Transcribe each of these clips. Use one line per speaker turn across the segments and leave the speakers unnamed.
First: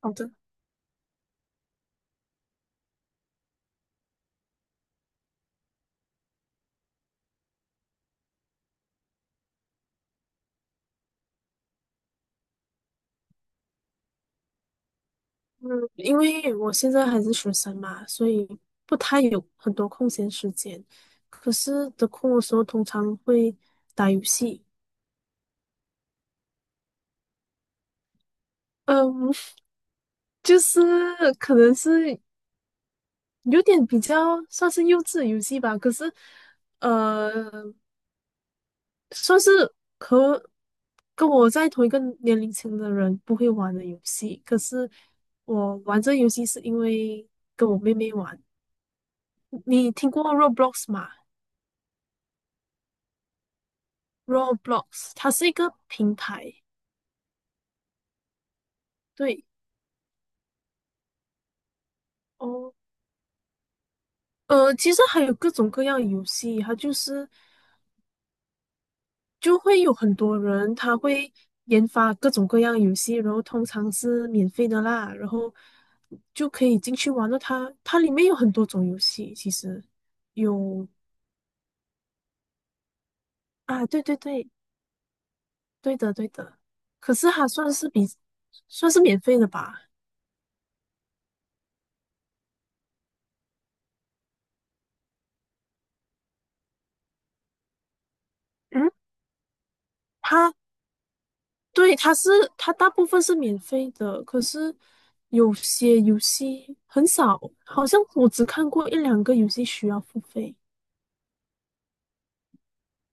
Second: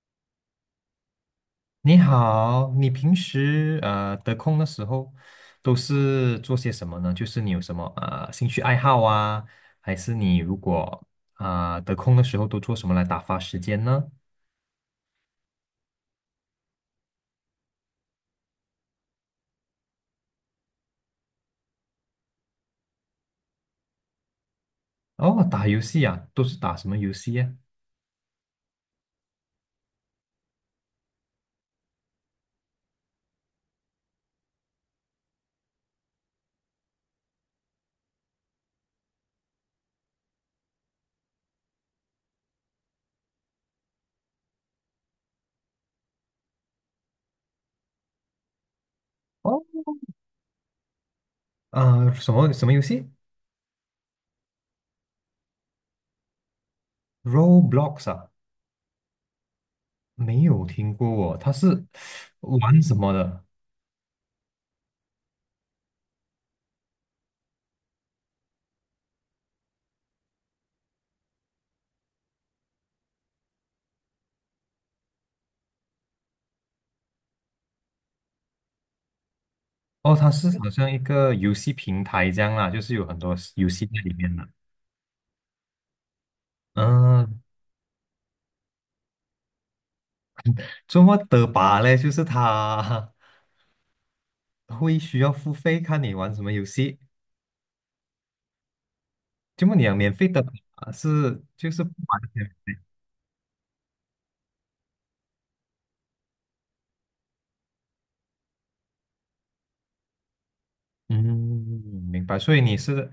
好的，
你好，你平时呃得空的时候都是做些什么呢？就是你有什么呃兴趣爱好啊，还是你如果啊、得空的时候都做什么来打发时间呢？
嗯，因为我现在还是学生嘛，所以不太有很多空闲时间。可是得空的时候，通常会打游戏。
哦，打游戏啊，都是打什么游戏呀、
嗯，就是可能是有点比较算是幼稚的游戏吧。可是，呃，算是和跟我在同一个年龄层的人不会玩的游戏。可是我玩这游戏是因为跟我妹妹玩。
哦，
你听过 Roblox 吗
啊，什么什么游戏
？Roblox 它是一个平台，
？Roblox 啊，
对
没有听过哦，它是
哦，
玩什么的？
其实还有各种各样的游戏，它就会有很多人他会研发各种各样的游戏，然后通常是免费的啦，然后就可以进去玩了它。它里面有很多种游戏，其实。
哦，它是好
有
像一个游戏平台这样啦，就是有很多游戏
啊，
在
对
里
对
面的。
对，对的对的。可是
嗯、
它算是免费的吧？
这么的吧嘞，就是他 会需要付费看你玩什么游戏。
嗯，
这么你讲免费的吧
它
是就是不
对，
完全免
它
费，
大部分是免费的，可是有些游戏很少，好像我只看过1、2个游戏需要付费。
嗯，明白。所以你是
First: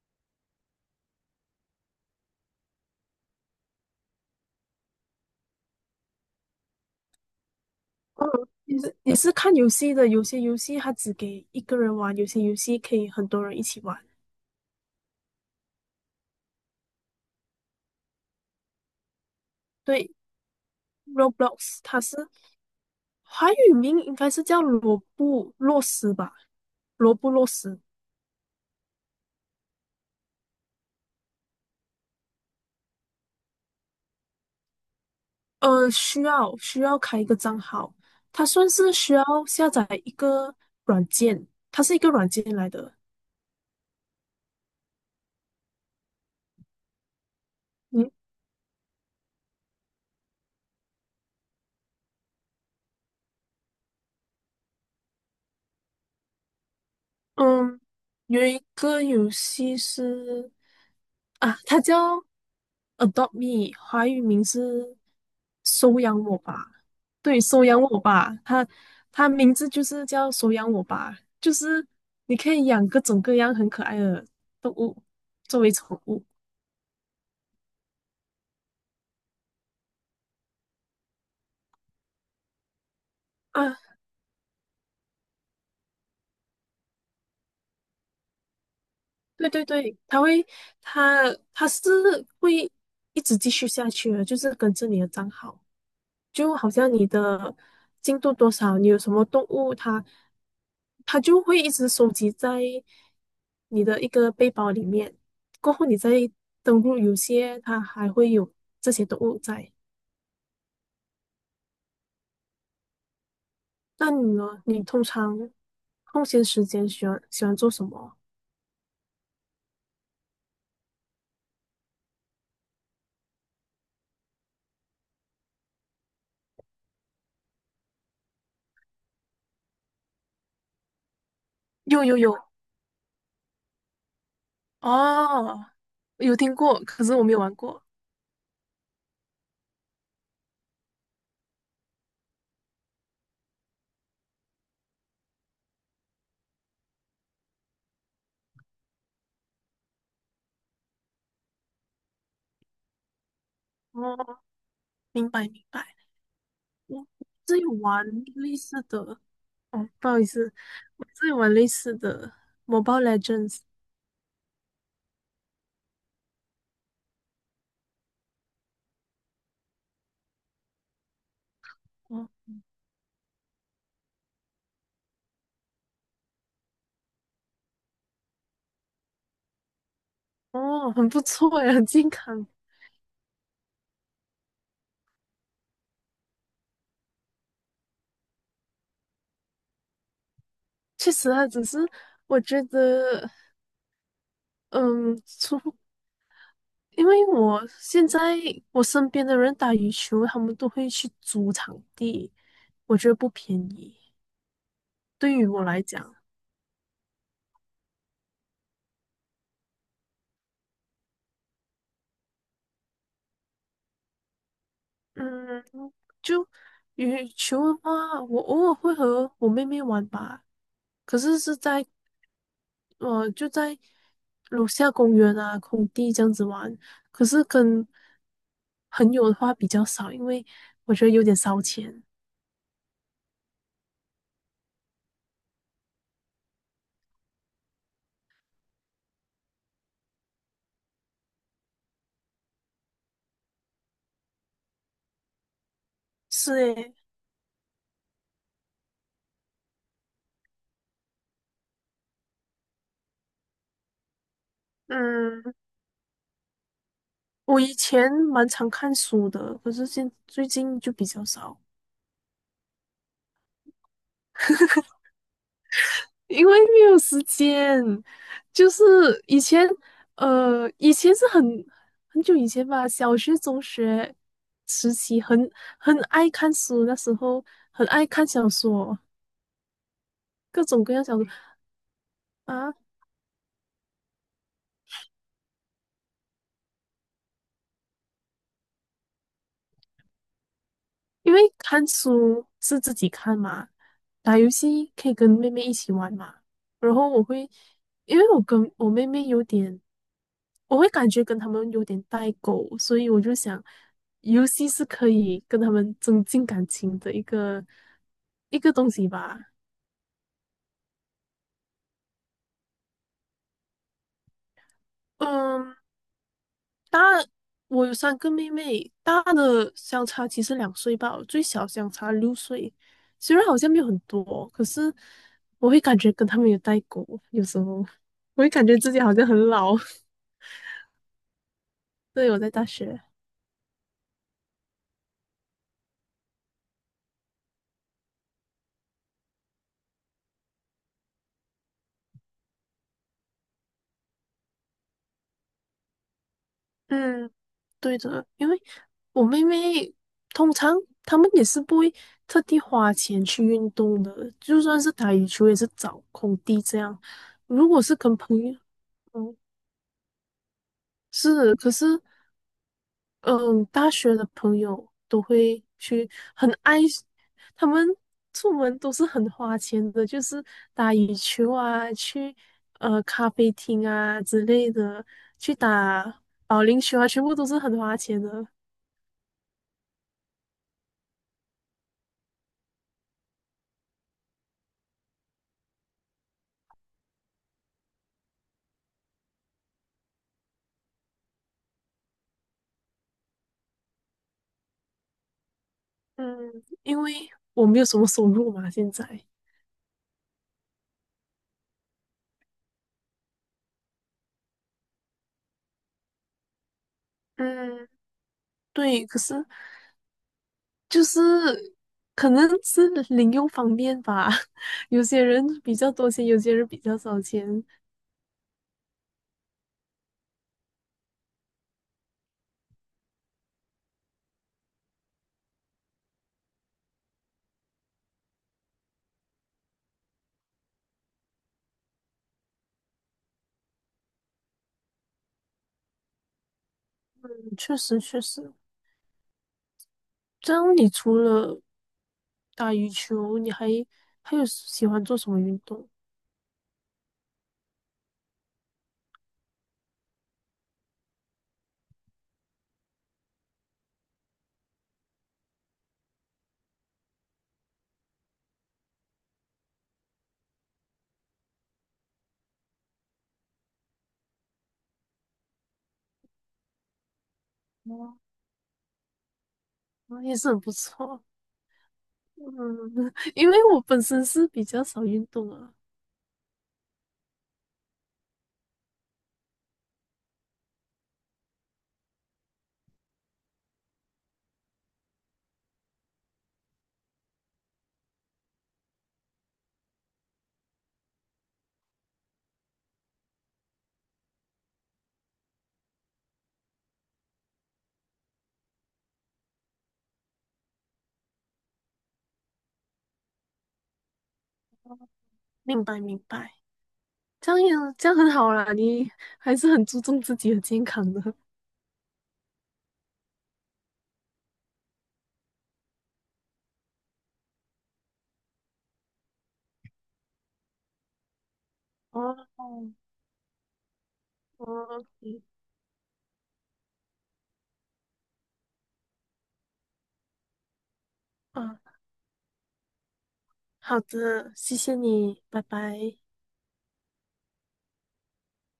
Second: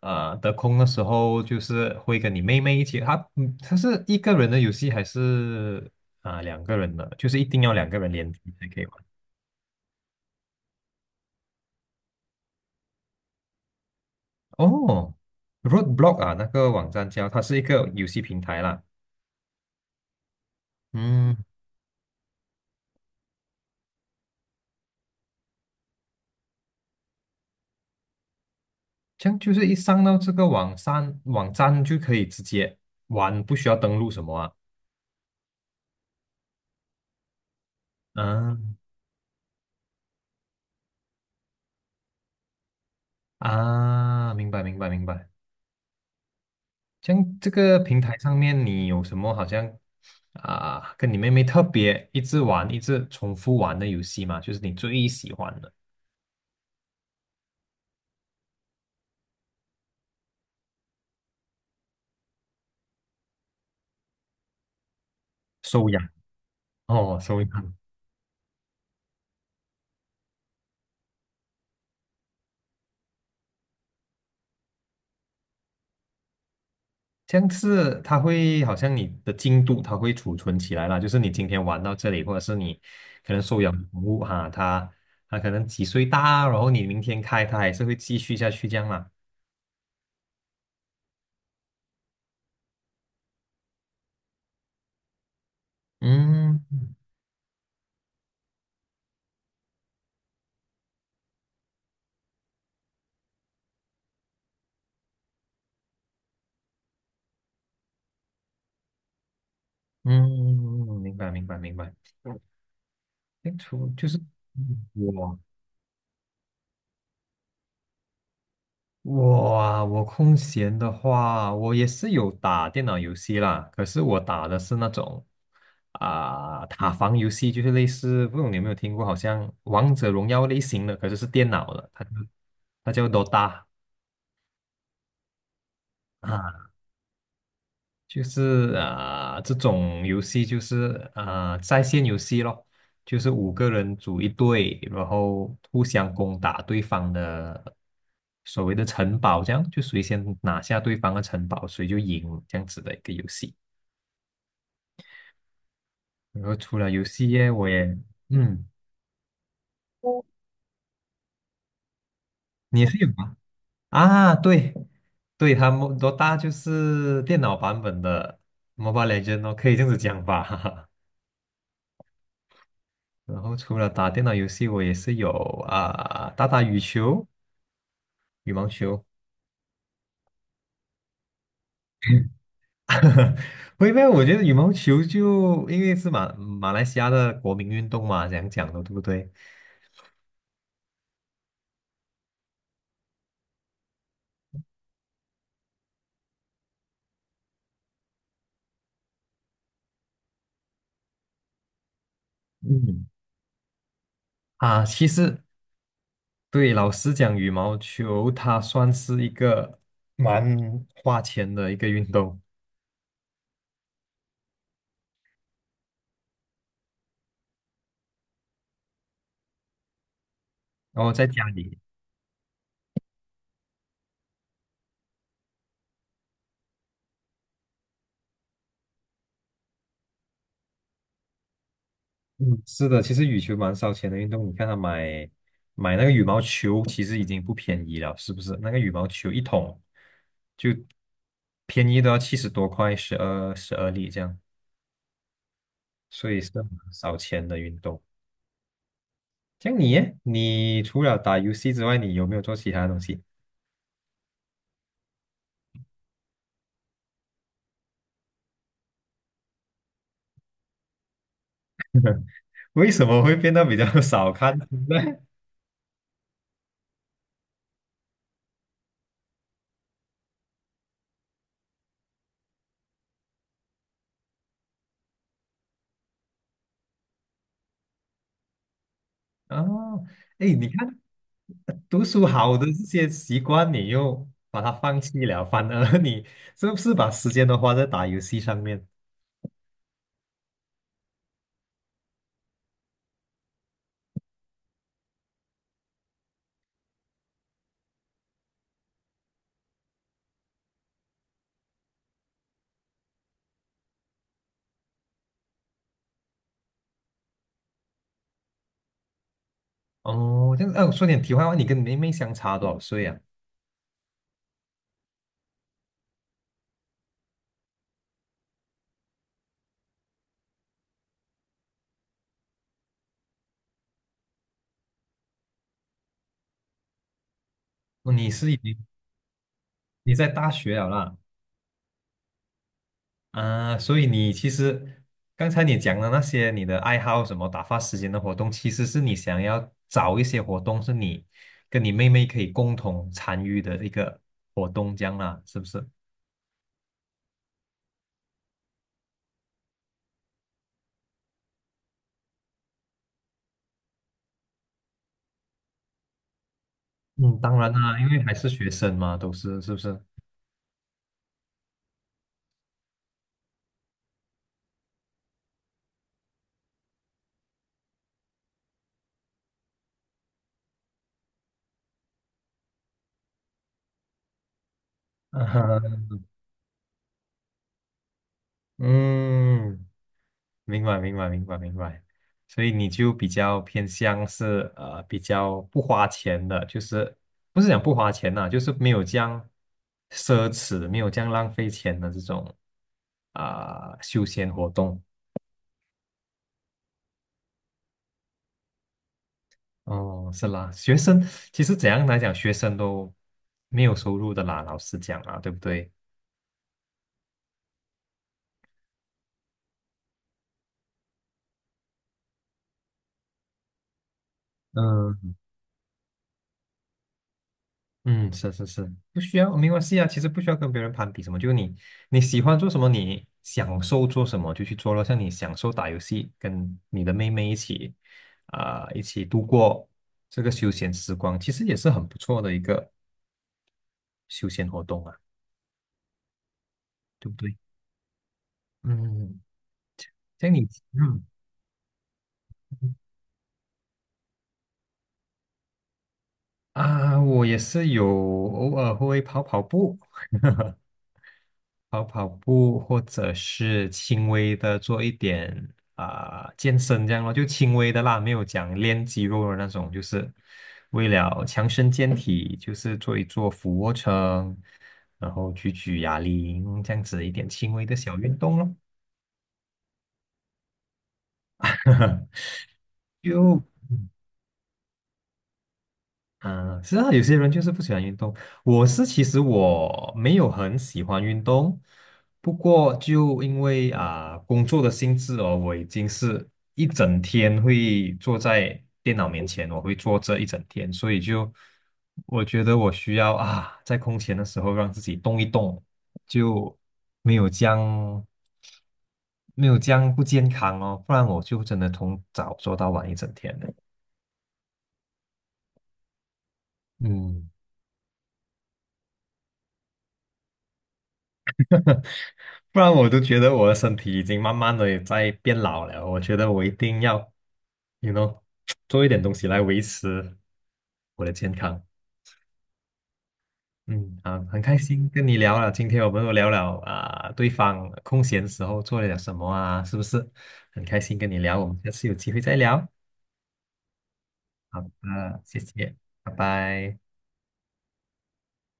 呃得空的时候，就是会跟你妹妹一起。他嗯，他是一个人的游戏还是啊、两个人的？就是一定要两个人
嗯，
联机才
也
可以玩。
是也是看游戏的，有些游戏它只给一个人玩，有些游戏可以很多人一起玩。
哦，Roadblock 啊，那个网站叫它是一个游戏平台啦。
对
嗯。
，Roblox 华语名应该是叫罗布洛斯吧？罗布洛斯。
这样就是一上到这个网站，网站就可以直接玩，不需要登录什么啊？
需要开一个账号，它算
嗯
是需要下载一个软件，它是一个软件来的。
啊，明白明白明白。这样这个平
嗯
台上面你有什么好像啊，跟你妹妹特别一直玩、一直重复玩的游戏吗？就是你最喜欢的
嗯，有一个游戏是啊，它叫 Adopt Me，华语名是
收
收
养
养我吧？
哦，收
对，收
养
养我吧，它名字就是叫收养我吧，就是你可以养各种各样很可爱的动物作为宠物。
这样是它会好像你的进度它会储存起来啦，就是你今天玩到这里，或者是你可能收养
啊。
宠物哈，它它可能几岁大，然后你明天开它还是会继续下去这样啦。
对对对，他会，他是会一直继续下去的，就是跟着你的账号，就
嗯
好像
嗯，
你的进度多少，你有什么动物，它就会一直收集在你的一个背包里面。过后你再登录游戏，它还会有这些动物在。
嗯嗯明白明白明白。清除就
那
是
你呢？你
嗯
通
我
常空闲时间喜欢做什么？
我啊，我空闲的话，我也是有打电脑游戏啦。可是我打的是那种啊、塔防游戏，就是类似，不知道你有没有听过，好像王者荣耀类型的，可是是电脑的，它
有
就
有有，
它叫 Dota
哦，有听
啊。
过，可是我没有玩过。
就是啊、呃这种游戏就是啊、呃在线游戏咯，就是五个人组一队，然后互相攻打对方的所谓的城堡，这样就谁先拿下对方的城堡，谁就赢这样子的一个游戏。
哦，明白明白，
然后除了游
我
戏业，
自己
我也
玩类
嗯，
似的，哦，不好意思，我自己玩类似的
你也是
《Mobile
有吗？
Legends》，
啊，对对，他们多大就是电脑版本的 Mobile Legend 哦，可以这样子讲吧。
哦
然后除了打电脑游戏，我也是有啊、打打羽球、羽毛球。
哦，很不错哎，很健康，
不因为我觉得羽毛球就因为是马马来西亚的国民运动嘛，这样讲的，对不对？
确实啊，只是我觉得，嗯，除因为我现在我身边的人打羽球，他们都会去租场地，我
嗯，
觉得不便宜，
啊，其
对
实
于我来讲。
对老师讲，羽毛球它算是一个蛮花钱的一个运动。
嗯，就羽球的话，我偶尔会和我妹妹玩吧，
然后
可
在
是
家
是
里，
在呃就在楼下公园啊空地这样子玩，可是跟朋友的话比较少，因为我觉得有点烧钱。
嗯，是的，其实羽球蛮烧钱的运动。你看他买买那个羽毛球，其实已经不便宜了，是不是？那个羽毛球一桶就便宜都要七十多块，十二十二粒这样，所以是
是
很
诶，
烧钱的运动。像你耶你除了打游戏之外，你有没有做其他东西？
嗯，我以前蛮常看书的，可是现最近就比较少。
为什么会变得比较 少看书呢？
因为没有时间，就是以前，以前是很很久以前吧，小学、中学时期很爱看书，那时候很爱看小说，
哦，哎，
各
你
种各
看
样小说
读书好的这
啊。
些习惯，你又把它放弃了，反而你是不是把时间都花在打游戏上面？
因为看书是自己看嘛，打游戏可以跟妹妹一起玩嘛。然后我会，因为我跟我妹妹有点，我会感觉跟他们有点代沟，所以我就想，游戏是可以跟他们增进感情的一个东西吧。
哦，这样子，哎、我说点题外话，你跟你妹妹相差多少岁啊？
嗯，大，我有3个妹妹，大的相差其实2岁吧，最小相差6岁。虽然好像没有很多，可是我会感觉跟他们有代沟，有时候
哦你
我会
是已
感
经
觉自己好像很老。
你在大学了啦，
对，我在大学，
啊，所以你其实刚才你讲的那些你的爱好什么打发时间的活动，其实是你想要找一些活动是你跟你妹妹可以共同参与的一个活动，这样啦，是不是？
嗯，对的，因为我妹妹通常她们也是不会特地花钱去运动的，就算是打羽球也是找空地这样。
嗯，当
如
然
果是
啦，因
跟
为还
朋
是
友，
学生嘛，都
嗯，
是是不是？
是，可是。嗯，大学的朋友都会去很爱，他们出门都是很花钱的，就是打羽球啊，去咖啡厅啊之类的，去打
嗯，
保龄球啊，全部都是很花钱的。
嗯明白，明白，明白，明白。所以你就比较偏向是呃比较不花钱的，就是不是讲不花钱呐、就是没有这样奢侈，没有这样浪费钱的这种啊、休闲活动。
嗯，因为我没有什么收入嘛，现在。
哦，是啦，学生其实怎样来讲，学生都没有收入的啦，老师讲啊，对不对？
嗯，对，可是就是可能是零用方面吧，有些
嗯。
人比较多钱，有些人比较少钱。
嗯，是是是，不需要，没关系啊。其实不需要跟别人攀比什么，就你你喜欢做什么，你享受做什么就去做咯。像你享受打游戏，跟你的妹妹一起啊、一起度过这个休闲时光，其实也是很不错的一个休闲活动啊，对不对？
嗯确实，确实。
嗯，嗯嗯
这
像你，
样你除
嗯
了打羽
嗯
球，你还有喜欢做什么运动？
啊，我也是有偶尔会跑跑步，跑跑步，或者是轻微的做一点啊、健身这样咯，就轻微的啦，没有讲练肌肉的那种，就是为了强身健体，就是做一做俯卧撑，然后举举哑铃这样子一点轻微的小运动咯。
哦，也是很不错，嗯，因为
就
我本身是比较少运动啊，
嗯，是啊，有些人就是不喜欢运动。我是其实我没有很喜欢运动，不过就因为啊、工作的性质哦，我已经是一整天会坐在电脑面前，我会坐这一整天，所以就我觉得我需要啊在空闲的时候让自己动一动，就没有将没有将不健康哦，不然我就真的从早做到晚一整天的。
明白明白，
嗯
这样很好啦，你还是很注重自己的健康的。
不然我都觉得我的身体已经慢慢的也在变老了。我觉得我一定要，you know，做一点东西来维持我的健康。
哦，哦
嗯，啊，很开
哦，
心 跟你
嗯，
聊了。今天我们又聊了啊、对方空闲时候做了点什么啊，是不是？很开心跟你聊，我们下
啊
次有机会再聊。
好的，谢
好
谢
的，
你，
谢
拜
谢，
拜。
拜拜。